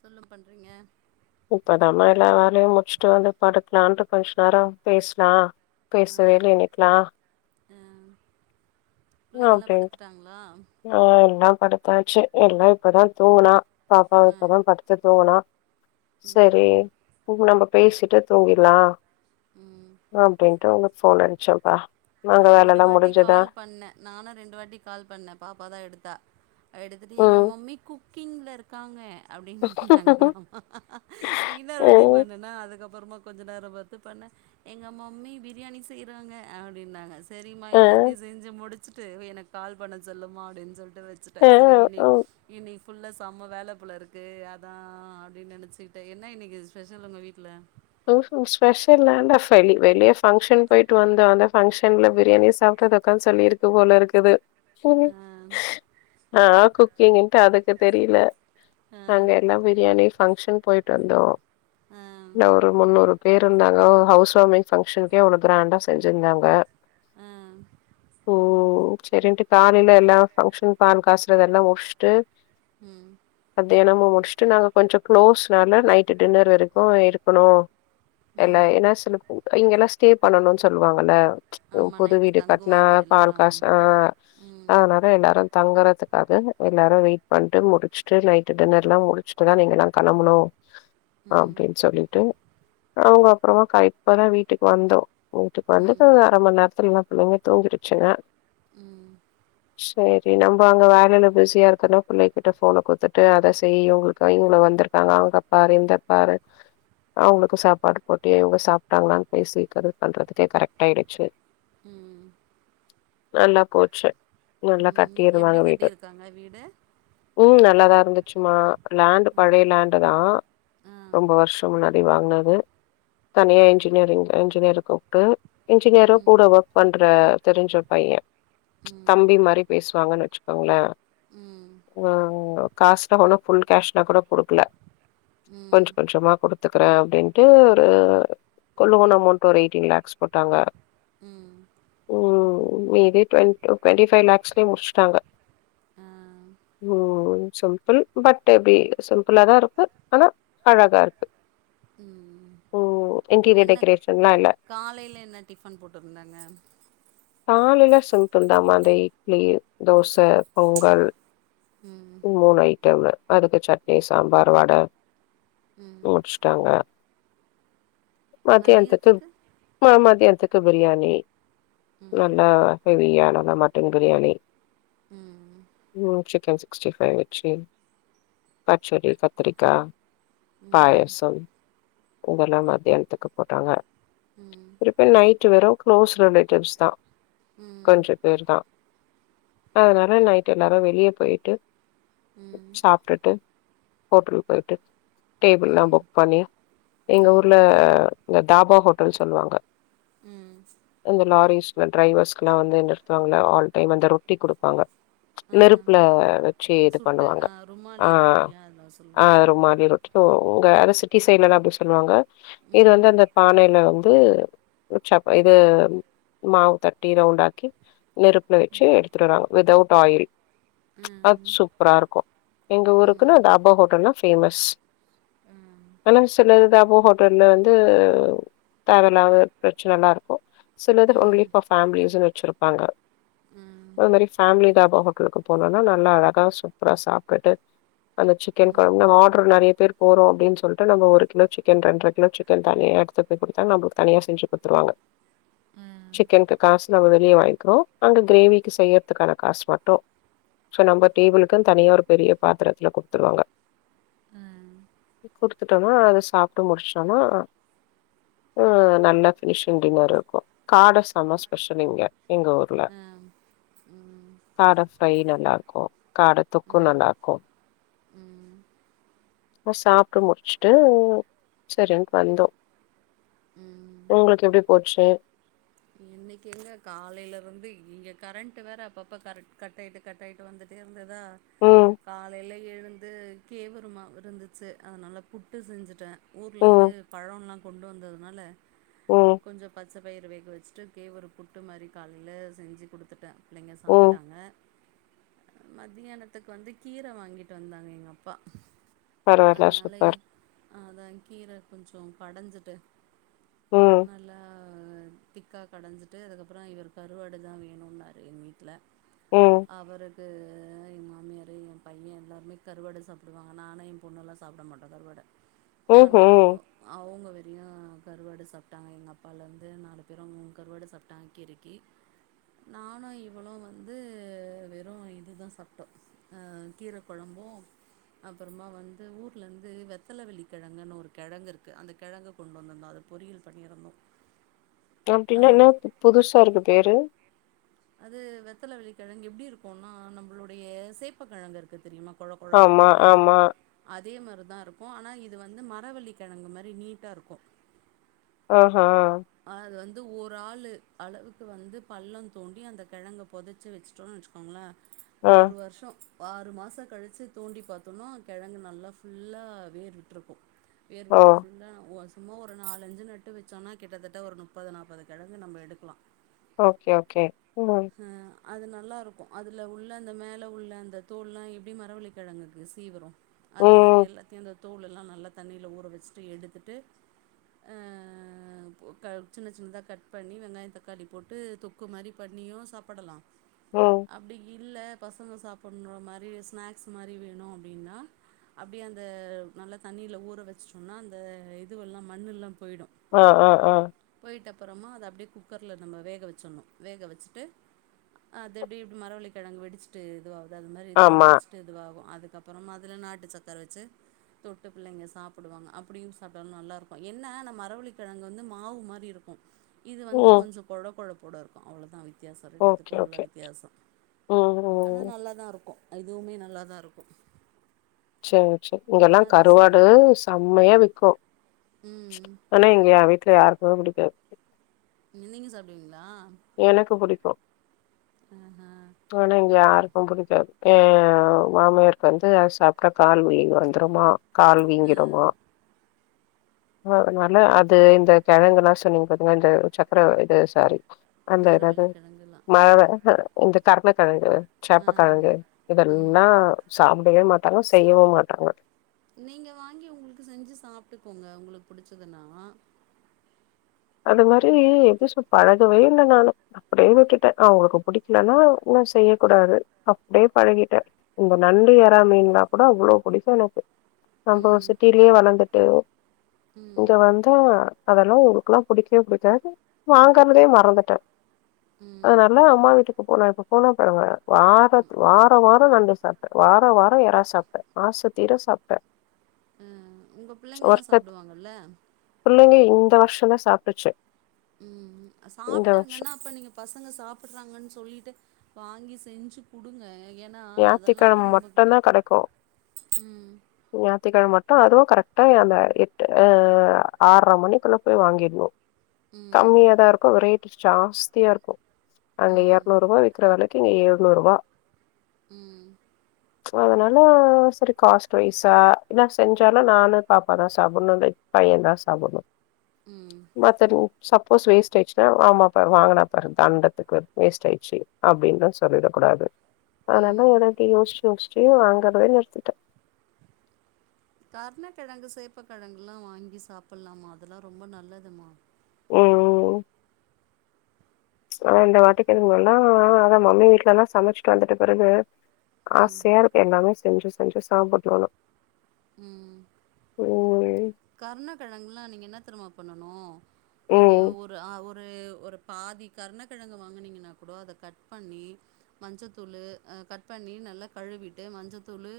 தொல்லும் பண்றீங்க இப்பதாமா எல்லா வேலையு முடிச்ட்டு வந்து படுக்லான்டு கொஞ் நேரோ பேஸ்னா ஆ பேச வேல இன்னைக்லா பிள்ளைங்கல்லா அப்டின்ட்டு படுத்துட்டாங்ளா ஆ எல்லாம் படுத்தாச்சு எல்லா இப்பதா தூங்குனா பாப்பாவ ஆ இப்பதா படுத்துக் தூங்குனா ம் சரி உ நம்ம பேசிட்டு தூங்கிர்லா உம் அப்படின்ட்டு உனக்கு ஃபோன் அடிச்சேம்ப்பா நா ரெண்டு வாட்டி கால் பண்ண நானு ரெண்டு வாட்டி கால் பண்ண பாப்பா தா எடுத்தா எடுத்துட்டு எங்க ம் மம்மி குக்கிங்ல இரு இருக்காங்க அப்படினுங்களாமா இன்னொரு வாட்டி ம் பண்ணனா அதுக்கப்புறமா கொஞ்ச நேரம் பாத்து பண்ண எங்க மம்மி பிரியாணி செய்றாங்க அ அப்டின்னாங்க சரிமா ஆ எல்லாத்தையும் செஞ்சு முடிச்சுட்டு எனக்கு கால் பண்ண சொல்லுமா அப்டின் சொல் சொல்லிட்டு வச்சுட்டே சரி இனி ஆ இனி ஃபுல்லா செம வேலப் போல இருக்கு அதா ஆ அப்டின் நினைச்சுக்கிட்ட என்ன இன்னைக்கு ஸ்பெஷல் உங்க வீட்டுல உஹம் ஸ்பெஷல்ல வெளி வெளிய ஃபங்க்ஷன் போயிட்டு வந்தோம் அந்த ஃபங்ஷன்ல பிரியாணி சாப்ட்றது அதான் சொல்லிருக்கு போல இருக்குது ஆஹ் ஆ குக்கிங்கிட்டு அதுக்கு தெரியல ஆ அங்க எல்லாம் பிரியாணி ஃபங்க்ஷன் போயிட்டு வந்தோம் ஆ என்ன ஒரு முன்னூறு பேர் இருந்தாங்க ஹவுஸ் வார்மிங் ஃபங்க்ஷனுக்கே அவ்வளவு கிராண்டா செஞ்சிருந்தாங்க ஆஹ் ஓ சரின்ட்டு காலையில எல்லாம் ஃபங்க்ஷன் பால் காய்ச்சிறதெல்லா முடிச்சுட்டு ம் மதியானம் முடிச்சுட்டு நாங்க கொஞ்சம் க்ளோஸ்னால நைட்டு டின்னர் வரைக்கும் இருக்கணும் இல்ல ம் ஏன்னா சிலப் பேர் இங்க எல்லாம் ஸ்டே பண்ணணும்னு சொல்லுவாங்கல்ல ஆமா புது நைட்டு வீடு கட்னா தங்குவாங்க பால் எல்லாரும் காச்னா ம் அதனால எல்லாரு தங்குறதுக்காக எல்லாரு வெயிட் பண்ட்டு முடிச்சுட்டு நைட்டு டின்னர்ல்லா முடிச்சுட்டுதா நீங்கல்லா கெளம்பணு ம் அப்டின் சொல்லிட்டு அவுங்க அப்றமா கயிப் இப்பதா வீட்டுக்கு வந்தோ போய்ட்டு வந்துட்டு ம் அரைமண் நேரத்துல எல்லா பிள்ளைங்க தூங்கிருச்சுங்க உம் சேரி நம்ம அங்க வேலையில பிஸியா இருக்கன்னா புள்ளை கிட்ட ஃபோன குடுத்து ட்டு அத செய் இவுங்களுக்கு இங்க வந்துருக்காங்க அங்க பாரு இந்த பாரு அவுங்களுக்கு சாப்பாடு போட்டு இவுங்க சாப்ட்டாங்களான் பேசி கரெக்ட் பண்றதுக்கே கரெக்ட் ஆயிடுச்சு ம் ம் ம் நல்லா போச்சு நல்லா ம் கட்டிருவாங்க எப்டி வீடு கட்டியிருக்காங்க வீடு உம் நல்லாதா இருந்துச்சுமா லேண்டு ம் பழைய லேண்டு தா ஆ ரொம்ப வருஷோ முன்னாடி வாங்குனது தனியா இன்ஜினியரிங் இன்ஜினியர் கூப்ட்டு இன்ஜினியரு ம் கூட ஒர்க் பண்ற தெரிஞ்ச பையன் ம் தம்பி மாரி பேசுவாங்கன் வச்சுக்கோங்களேன் ம் ஆ காசுலா ஃபுல் கேஸ்னா கூட கொ இல்ல ம் கொஞ்ச கொஞ்சமா கொடுத் குடுத்துக்குறேன் அப்டின்ட்டு ஒரு [inaudible] ஒரு அமௌண்ட் ஒரு எய்டின் லக்ஸ் போட்டாங்கா ம் உம் இதே ட்வெண் ட்வெண்டி ஃபைவ் லக்ஸ்க்கே முடிச்சுட்டாங்க ஆ உம் சிம்பிள் பட் எப்படி சிம்பிளா தா இருக்கு ஆனா அழகா இருக்கு ம் ம் இன்டீரியர் என்ன டெக்கரேஷன்லா இல்ல காலையில என்ன டிஃபன் போட்டுருந்தாங்க காலைல சிம்பிள்தாம அந்த இட்லி தோச பொங்கல் ம் மூணு ஐட்டம்மு அதுக்கு சட்னி சாம்பார் வட ம் முடிச்சுட்டாங்க மத்தியானத்துக்கு மதியத்துக்கு இப்ப மத்தியானத்துக்கு பிரியாணி ம் நல்லா ஹெவியா நல்லா மட்டன் பிரியாணி ம் ம் ம் சிக்கன் சிக்ஸ்டி ஃபைவ் வச்சு பச்சடி கத்திரிக்கா ம் பாயச ம் இதெல்லா மத்தியானத்துக்கு போட்டாங்க ம் ம் இப்ப நைட்டு வெரு க்ளோஸ் ரிலேட்டிவ்ஸ் தா ம் கொஞ்ச பேர் தா அதனால நைட்டு எல்லாரு வெளிய போயிட்டு சாப்ட்டுட்டு ஹோட்டலுக்கு போயிட்டு டேபிள்லா ம் புக் பண்ணி எங்க ஊர்ல இந்த தாபா ஹோட்டல்னு சொல்லுவாங்க ம் ம் இந்த லாரிஸ்ல டிரைவர்ஸ்க்குல்லா வந்து நிருத்துவாங்கள ஆல் டைம் அந்த ரொட்டி கொடுப்பாங்க நெருப்புல ஆ வச்சு இது சுட்டு பண்ணுவாங்க ஆ ஆ ருமாலி ரொட்டியா அதோ அ சொல்லுவாங்களே அதா ருமானி ரொ ஓ உங்க அதா சிட்டி சைடலல்லா அப்டி சொல்லுவாங்க இது ம் வந்து அந்த பானையில வந்து சப் இது மாவு தட்டி ரவுண்டாக்கி நெருப்புல வச்சு எடுத்துடுறாங்க வித் அவுட் ஆயில் ஆ அது சூப்பரா இருக்கு எங்க ஊருக்குன்னு ம் அது தாபா ஹோட்டல்ன ஃபேமஸ் ஆ ஆனா சில இது தாபா ஹோட்டல்ல வந்து தேவ இலாத பிரச்சனைல்லா இருக்கு சிலது ஆ ஒன்லி ஃபார் ஃபேமிலிஸ்ன்னு வச்சிருப்பாங்க ம் அது மாரி ஃபேமிலி தாபா ஹோட்டலுக்கு போனம்னா நல்லா அழகா சூப்பரா சாப்ட்டுட்டு அந்த சிக்கன் குழம்புனா ஆர்டர் நறைய பேர் போறோ அப்டின்னு சொல் ட்டா நம்ம ஒரு கிலோ சிக்கன் ரெண்டற கிலோ சிக்கன் தனியா எடுத்து போய் கொடுத்தா நம்மளுக்கு தனியா செஞ்சு கொடுத்துருவாங்க ஆ சிக்கனுக்கு காசு நம்ம வெளிய வாங்கிறோ அங்க கிரேவிக்கு செய்யறத்துக்கான காசு மட்டு சோ நம்ப டேபிளுக்குனு தனியா ஒரு பெரிய பாத்ரத்துல கொடுத்துருவாங்க குடுத்துட்டோன்னா அத சாப்ட்டு முடிச்சோனா அ நல்லா ஃபினிஷிங் டின்னர் இருக்கு காட செம ஸ்பெஷல் இங்க எங்க ஊர்ல அ ம் காட ஃப்ரை நல்லா இருக்கு காட தொக்கு ம் நல்லா இருக்கு ம் அப்போ சாப்ட்டு முடிச்சுட்டு சரின்ட்டு வந்தோ ம் உங்களுக்கு எப்புடி போச்சு இன்னைக்கு எங்க காலையில இருந்து இங்க கரண்ட்டு வேற அப்பப்ப கரண்ட் கட் ஆயிட்டு கட் ஆயிட்டு வந்துட் டே இருந்துதா ம், காலையில எழுந்து கேவுரு மாவு இருந்துச்சு அதனால புட்டு செஞ்சுட்ட ஊர்ல ம், இருந்து பழோலா கொண்டு வந்ததுனால ம், கொஞ்ச பச்சை பயிற வேக்க வச் சு கேவுரு புட்டு மாரி காலையில செஞ்சு கொடுத்துட்ட பிள்ளைங்க ம். சாப்ட்டாங்க மத்தியானத்துக்கு வந்து கீர வாங்கிட்டு வந்தாங்க எங்க அப்பா பரவால்ல அதனாலயே சூப்பர். அ அதா கீர கொஞ்சோ கடஞ்சிட்டு ம், நல்லா திக்கா கடஞ்சிட்டு அதுக்கப்புறோ இவர் கருவாடு தா வேணுன்னாரு எங்க வீட்ல ம் அவருக்கு எங்க மாமியாரு எ பையன் எல்லாருமே கருவாடு சாப்புடுவாங்க நானு பொண்ணெல்லா சாப்பட மாட்டோ கருவாட அதனால அவு ம்ஹ்ம். அவுங்க வெள்ள கருவாடு சாப்ட்டாங்க இவுங்க அப்பாலருந்து நாலு அப்றோ கருவாடு சாப்டாங்க கீரைக்கி நானு இவ்ளோ வந்து வெறு இதுதா சாப்டோ ஆ கீர கெழம்பு அப்புறமா வந்து ஊர்ல இருந்து வெத்தல வெள்ளி கிழங்குன்னு ஒரு கிழங்கு இருக்கு அந்த கிழங்கு கொண்டு வந்துதோ அத பொறியல் பண்ணியிருந்தோ அப்டினா என்னா அதனா புதுசா இருக்கு பேரு அது வெத்தல வெள்ளி கிழங்கு எப்டி இருக்குனா நம்பளுடைய சேப்பக்கேழங்கு இருக்கு தெரியுமா கொழ கொழனுட்டு இருக்கு ஆமா, பாருங்க ஆமா. அதே மாரி தா இருக்கு ஆனா இது வந்து மரவள்ளி கிழங்கு மாரி நீட்டா இருக்கு ஓ ஹா அது வந்து ஒரு ஆளு அளவுக்கு வந்து பள்ளோ தோண்டி அந்த கெழங்க போதச்சு வச்சுட்டோனு வச்சுக்கோ ங்களா ஆ. ஒரு வருஷோ ஆறு மாசம் கழிச்சு தோண்டி பார்த்தோம்னா கிழங்கு நல்லா ஃபுல்லா வேர் விட்டுருக்கு வேர் ஓ! விட்டு ஃபுல்லா ஓ சும்மா ஒரு நாலஞ்சு நட்டு வச்சோனா கிட்டத்தட்ட ஒரு முப்பது நாப்பது கெழங்கு நம்ப எடுகலா ஓகே ஓகே ம் ஆ அது நல்லாருக்கு அதுல உள்ள அந்த மேல உள்ள அந்த தோள்லா எப்டி மரவள்ளி கெழங்குகு சீவுரோ அத மாரி ம், எல்லாத்தயுந் அந்த தோளெல்லா நல்லா தண்ணீல ஊற வெசுட்டு எடுத்துட்டு அ க சின்ன சின்னதா கட் பண்ணி வெங்காயே தக்காளி போட்டு தொக்கு மாரி பண்ணியூ சாப்படலா ஓ அப்டி இல்ல பசங்க சாப்புடனு மாரி ஸ்நேக்ஸ் மாரி வேணு அப்டினா அப்டியே அந்த நல்ல தண்ணீல ஊற வெசுடோன்னா அந்த இதுவெல்லா மண்ணுல்லா போய்டு அ அ அ போய்ட்ட அப்புறமா அத அப்டே குக்கர்ல நம்ம வேக வெச்சுடணு வேக வெச்சுட்டு அ அது எப்டி இப் மர வள்ளி கெழங்கு வெடிச்சுட்டு இதுவாவ்து அது மாரி இதுவு ஆமா. வெடிச்சு ட்டு இதுவாவு அதுக்கப்புறம் அதுல நாட்டு சக்கர வெச்சு தொட்டு புள்ளைங்க சாப்புடுவாங்க அப்புடியு சாப்டாலு நல்லாருக்கு என்ன ந மரவளி கிழங்கு வந்து மாவு மாரி இருக்கு இது வந்து ம். கொஞ்சோ கொழ கொழப்போடருக்கு அவ்ளோதா வித் தியாசோ ரெண்டுத்துக்கு ஓகே, உள்ள ஓகே. வித்தியாசோ ம், ஆனா ம். நல்லாதாயிருக்கு அ இதுவுமே நல்லாதாயிருக்கு சேரி சேரி இங்கெல்லா ச கருவாடு செம்மயா விக்கு ம் ஆனா இங்க ஏ வீட்டுல யாருக்குமே புடிக்காது நீ நீங்க சாப்பிடுவீங்களா எனக்கு புடிக்கு ஆ ஆ ஆனா இங்க யாருக்கு புடிக்காது ஏ மாமியருக்கு வந்து அது சாப்ட்டா கால் வழி வந்துருமா கால் ஆ வீங்கிடுமா அ அதுனால அது இந்த கிழங்கெல்லா சொன்னீங்க பாத்தீங்கா இந்த சக்கர இது சாரி அந்த எனாது மரவள்ளிக்கிழங்குலாம் ஆ மழ இந்த கர்ணகெழங்கு ஆ சேப்பகெழங்கு ம் இதெல்லா சாப்டவே மாடாங்க செய்யவு மாடாங்க நீங்க வாங்கி உங்ளுக்கு செஞ்சு சாப்டுக்கோங்க உங்ளுக்கு புடிச்சதுன்னா அது மாரி எதுசு பழகவே இல்ல நானு அப்டே உட்டுட்டேன் அவ்ங்ளுக்கு புடிக்கலன்னா உன்னு செய்ய குடாது அப்டே பழகிட்டே இந்த நண்டு எறா மீன்லா குட அவ்ளோ புடிக்கு எனக்கு நம்பொ ம் சிட்டீல்யே வளந்துட்டு ம் இங்க வந்தா அதெல்லா ஒரு கல்ல புடிக்கவே புடிக்காது வாங்கற்தே மறந்துட்டே ம் அதனால அம்மா வீட்டுக் இப்ப போனா இப்ப போனா பரவால வாரத் வார வாரம் நண்டு சாப்ட் வார வாரம் எறா சாப்ட்டன் ஆச தீர சாப்ட்டேன் ம் உங்க புள்ளைங்கெல்லா சாப்டுவாங்கல்ல பிள்ளைங்க இந்த வர்ஷம் தா சாப்ட்டுச்சு ம் ம் இந்த வருஷம் சாப்ட்டாங்கன்னா அப்ப நீங்க பசங்க சாப்பட்றாங்கன்னு சொல்லீட்டு வாங்கி செஞ்சு குடுங்க ஏன்னா அதெல்லா ஞாயித்துக்கிழம நம்ப மட்டும்தான் ம் ஞாத்திகிழம மட்டும் அதும் கரெட்டா எ அந்த எட்டு ஆரர மணிக்குள்ள பொய் வாங்கிட்ணு ம் கம்மியா தா இருக்கும் வெரைட் ஜாஸ்தியாருக்கும் அங்க ம் எர்நூர்ருபா விக் கிற வெலைக்கி இங்க ஏழ்நூர்ருபா ம் அதனால செரி காஸ்ட் வைஸா என்னா செஞ்சாலு நானு பாப்பாதா சாப்புட்ணு வெ பையன் தா சாப்புட்னு ம் மத்தது சப்போஸ் வேஸ்ட் ஆய்ச்சுனா ஆமாப்பாரு வாங்கனா பாரு தண்டத்துக்கு வேஸ்ட் ஆய்ட்ச்சி அப்டின்னு தான் சொல்லிட குடாது அதனால தான் ம் எல்லாத்தி யோஸ்ச்சி யோஸ்ச்சி வாங்கத நிற்த்திட்ட கர்ணகெழங்கு சேப்ப கெழங்கெல்லா வாங்கி சாப்பிட்லாமா அதெல்லா ரொம்ப நல்லதும்மா ஓ ஆன இந்த வாட்டி இதுங்கெல்லா அத மம்மி வீட்லத சமச்சிட் வந்துட்ட பிறகு ம் ஆசையா இருக்கு எல்லாமே செஞ்சு செஞ்சு சாப்புட்ணுன்னு ம் ஓய் கர்ணகெழங்கெல்லா நீங்க என்ன தெரியுமா பண்ணனு நீங்க ம் ஒரு ஆ ஒரு ஒரு பாதி கர்ணகெழங்கு வாங்குனீங்கன்னா கூட, அத கட் பண்ணி மஞ்சத்தூளு கட் பண்ணி நல்லா கழிவிட்டு மஞ்சத்தூளு...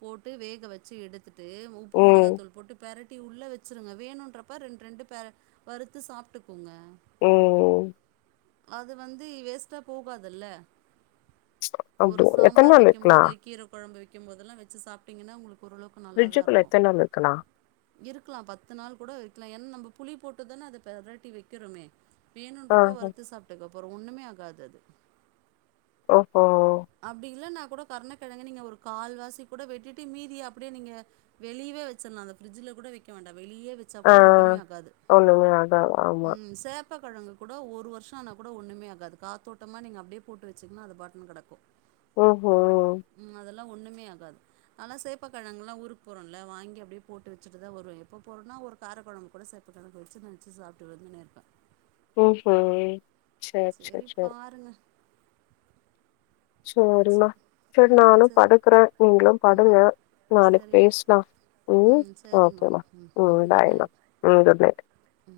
போட்டு வேக வெச்சு எடுத்துட்டு உப்பு ம் மொளகாதூள் போட்டு பெரட் டி உள்ள வெச்சிருங்க. வேணுன்றப்ப ரெண்டு ரெண்டு பெரட் வறுத்து சாப்ட்டுக்கோங்க ம் அது வந்து வேஸ்ட்டா போகாதுல்ல ஒரு அப்டி எத்தன சாம்பார் நாள் வெக்கும் போது வைக்கலாம் கீர கொழம்பு வெக்கும் போதெல்லா வெச்சு சாப்பிட்டீங்கன்னா உங்களுக்கு ஓரளவுக்கு ஃபிரிட்ஜுக்குள்ள எத்தன நாள் வெக்கலா இருக்கலா பத்து நாள் கூட வெக்கலாம். ஏன்னா நம்ம புளி போட்டுதானே! அத பெரட்டி வெக்கிறோமே! ஆ வேணுன்றப்போ ஆ வறுத்து சாப்ட்டுக்கோ அப்றோ ஒண்ணுமே ஆகாதது ஓ ஹோ அப்டி இல்லன்னா கூட கர்ண கெழங்க நீங்க ஒரு கால்வாசி கூட வெட்டிட்டு மீதி அப்டே நீங்க வெளிய்வே வெச்சிட்லா அத ப்ரிட்ஜில கூட வெக்க வேண்டா வெளியே வெச்ப ஆ. கூட ஒன்னுமே ஆகாது ஒண்ணுமே ஆகாது. ஆமா. ம் சேப் சேப்பக்கழங்கு கூட ஒரு வருஷோ ஆனா கூட ஒண்ணுமே ஆகாது காத்தோட்டமா நீங்க அப்டியே போட்டு வச்சிங்கனா அது பாட்டுன்னு கடக்கும். ஓ ஹோ அதெல்லா ஒண்ணுமே ஆகாது நாலா சேப்பக்கெழங்கெல்லா ஊருக்கு போறோம்ல வாங்கி அப்டியே போட்டு வச். வச்சுட்டுதா வருவ எப்ப போறனோ ஒரு கார கொழம்பு கூட சாப்பாட்டு நேரோ வச்சுட்டு வச்சு சாப்ட்டு வந்துன்னேயிருப்ப ஓஹோ! ! சேரி பாருங்க சேரின்னா சேரி ம் நானு சேர் படுக்குற நீங்களு படுங்க நாளைக் சரிம்மா பேஸ்லா ம்ம் ம் சரிம்மா ஓகேமா ம் குட் பாய் மா நைட் ம் குட் நைட் ம்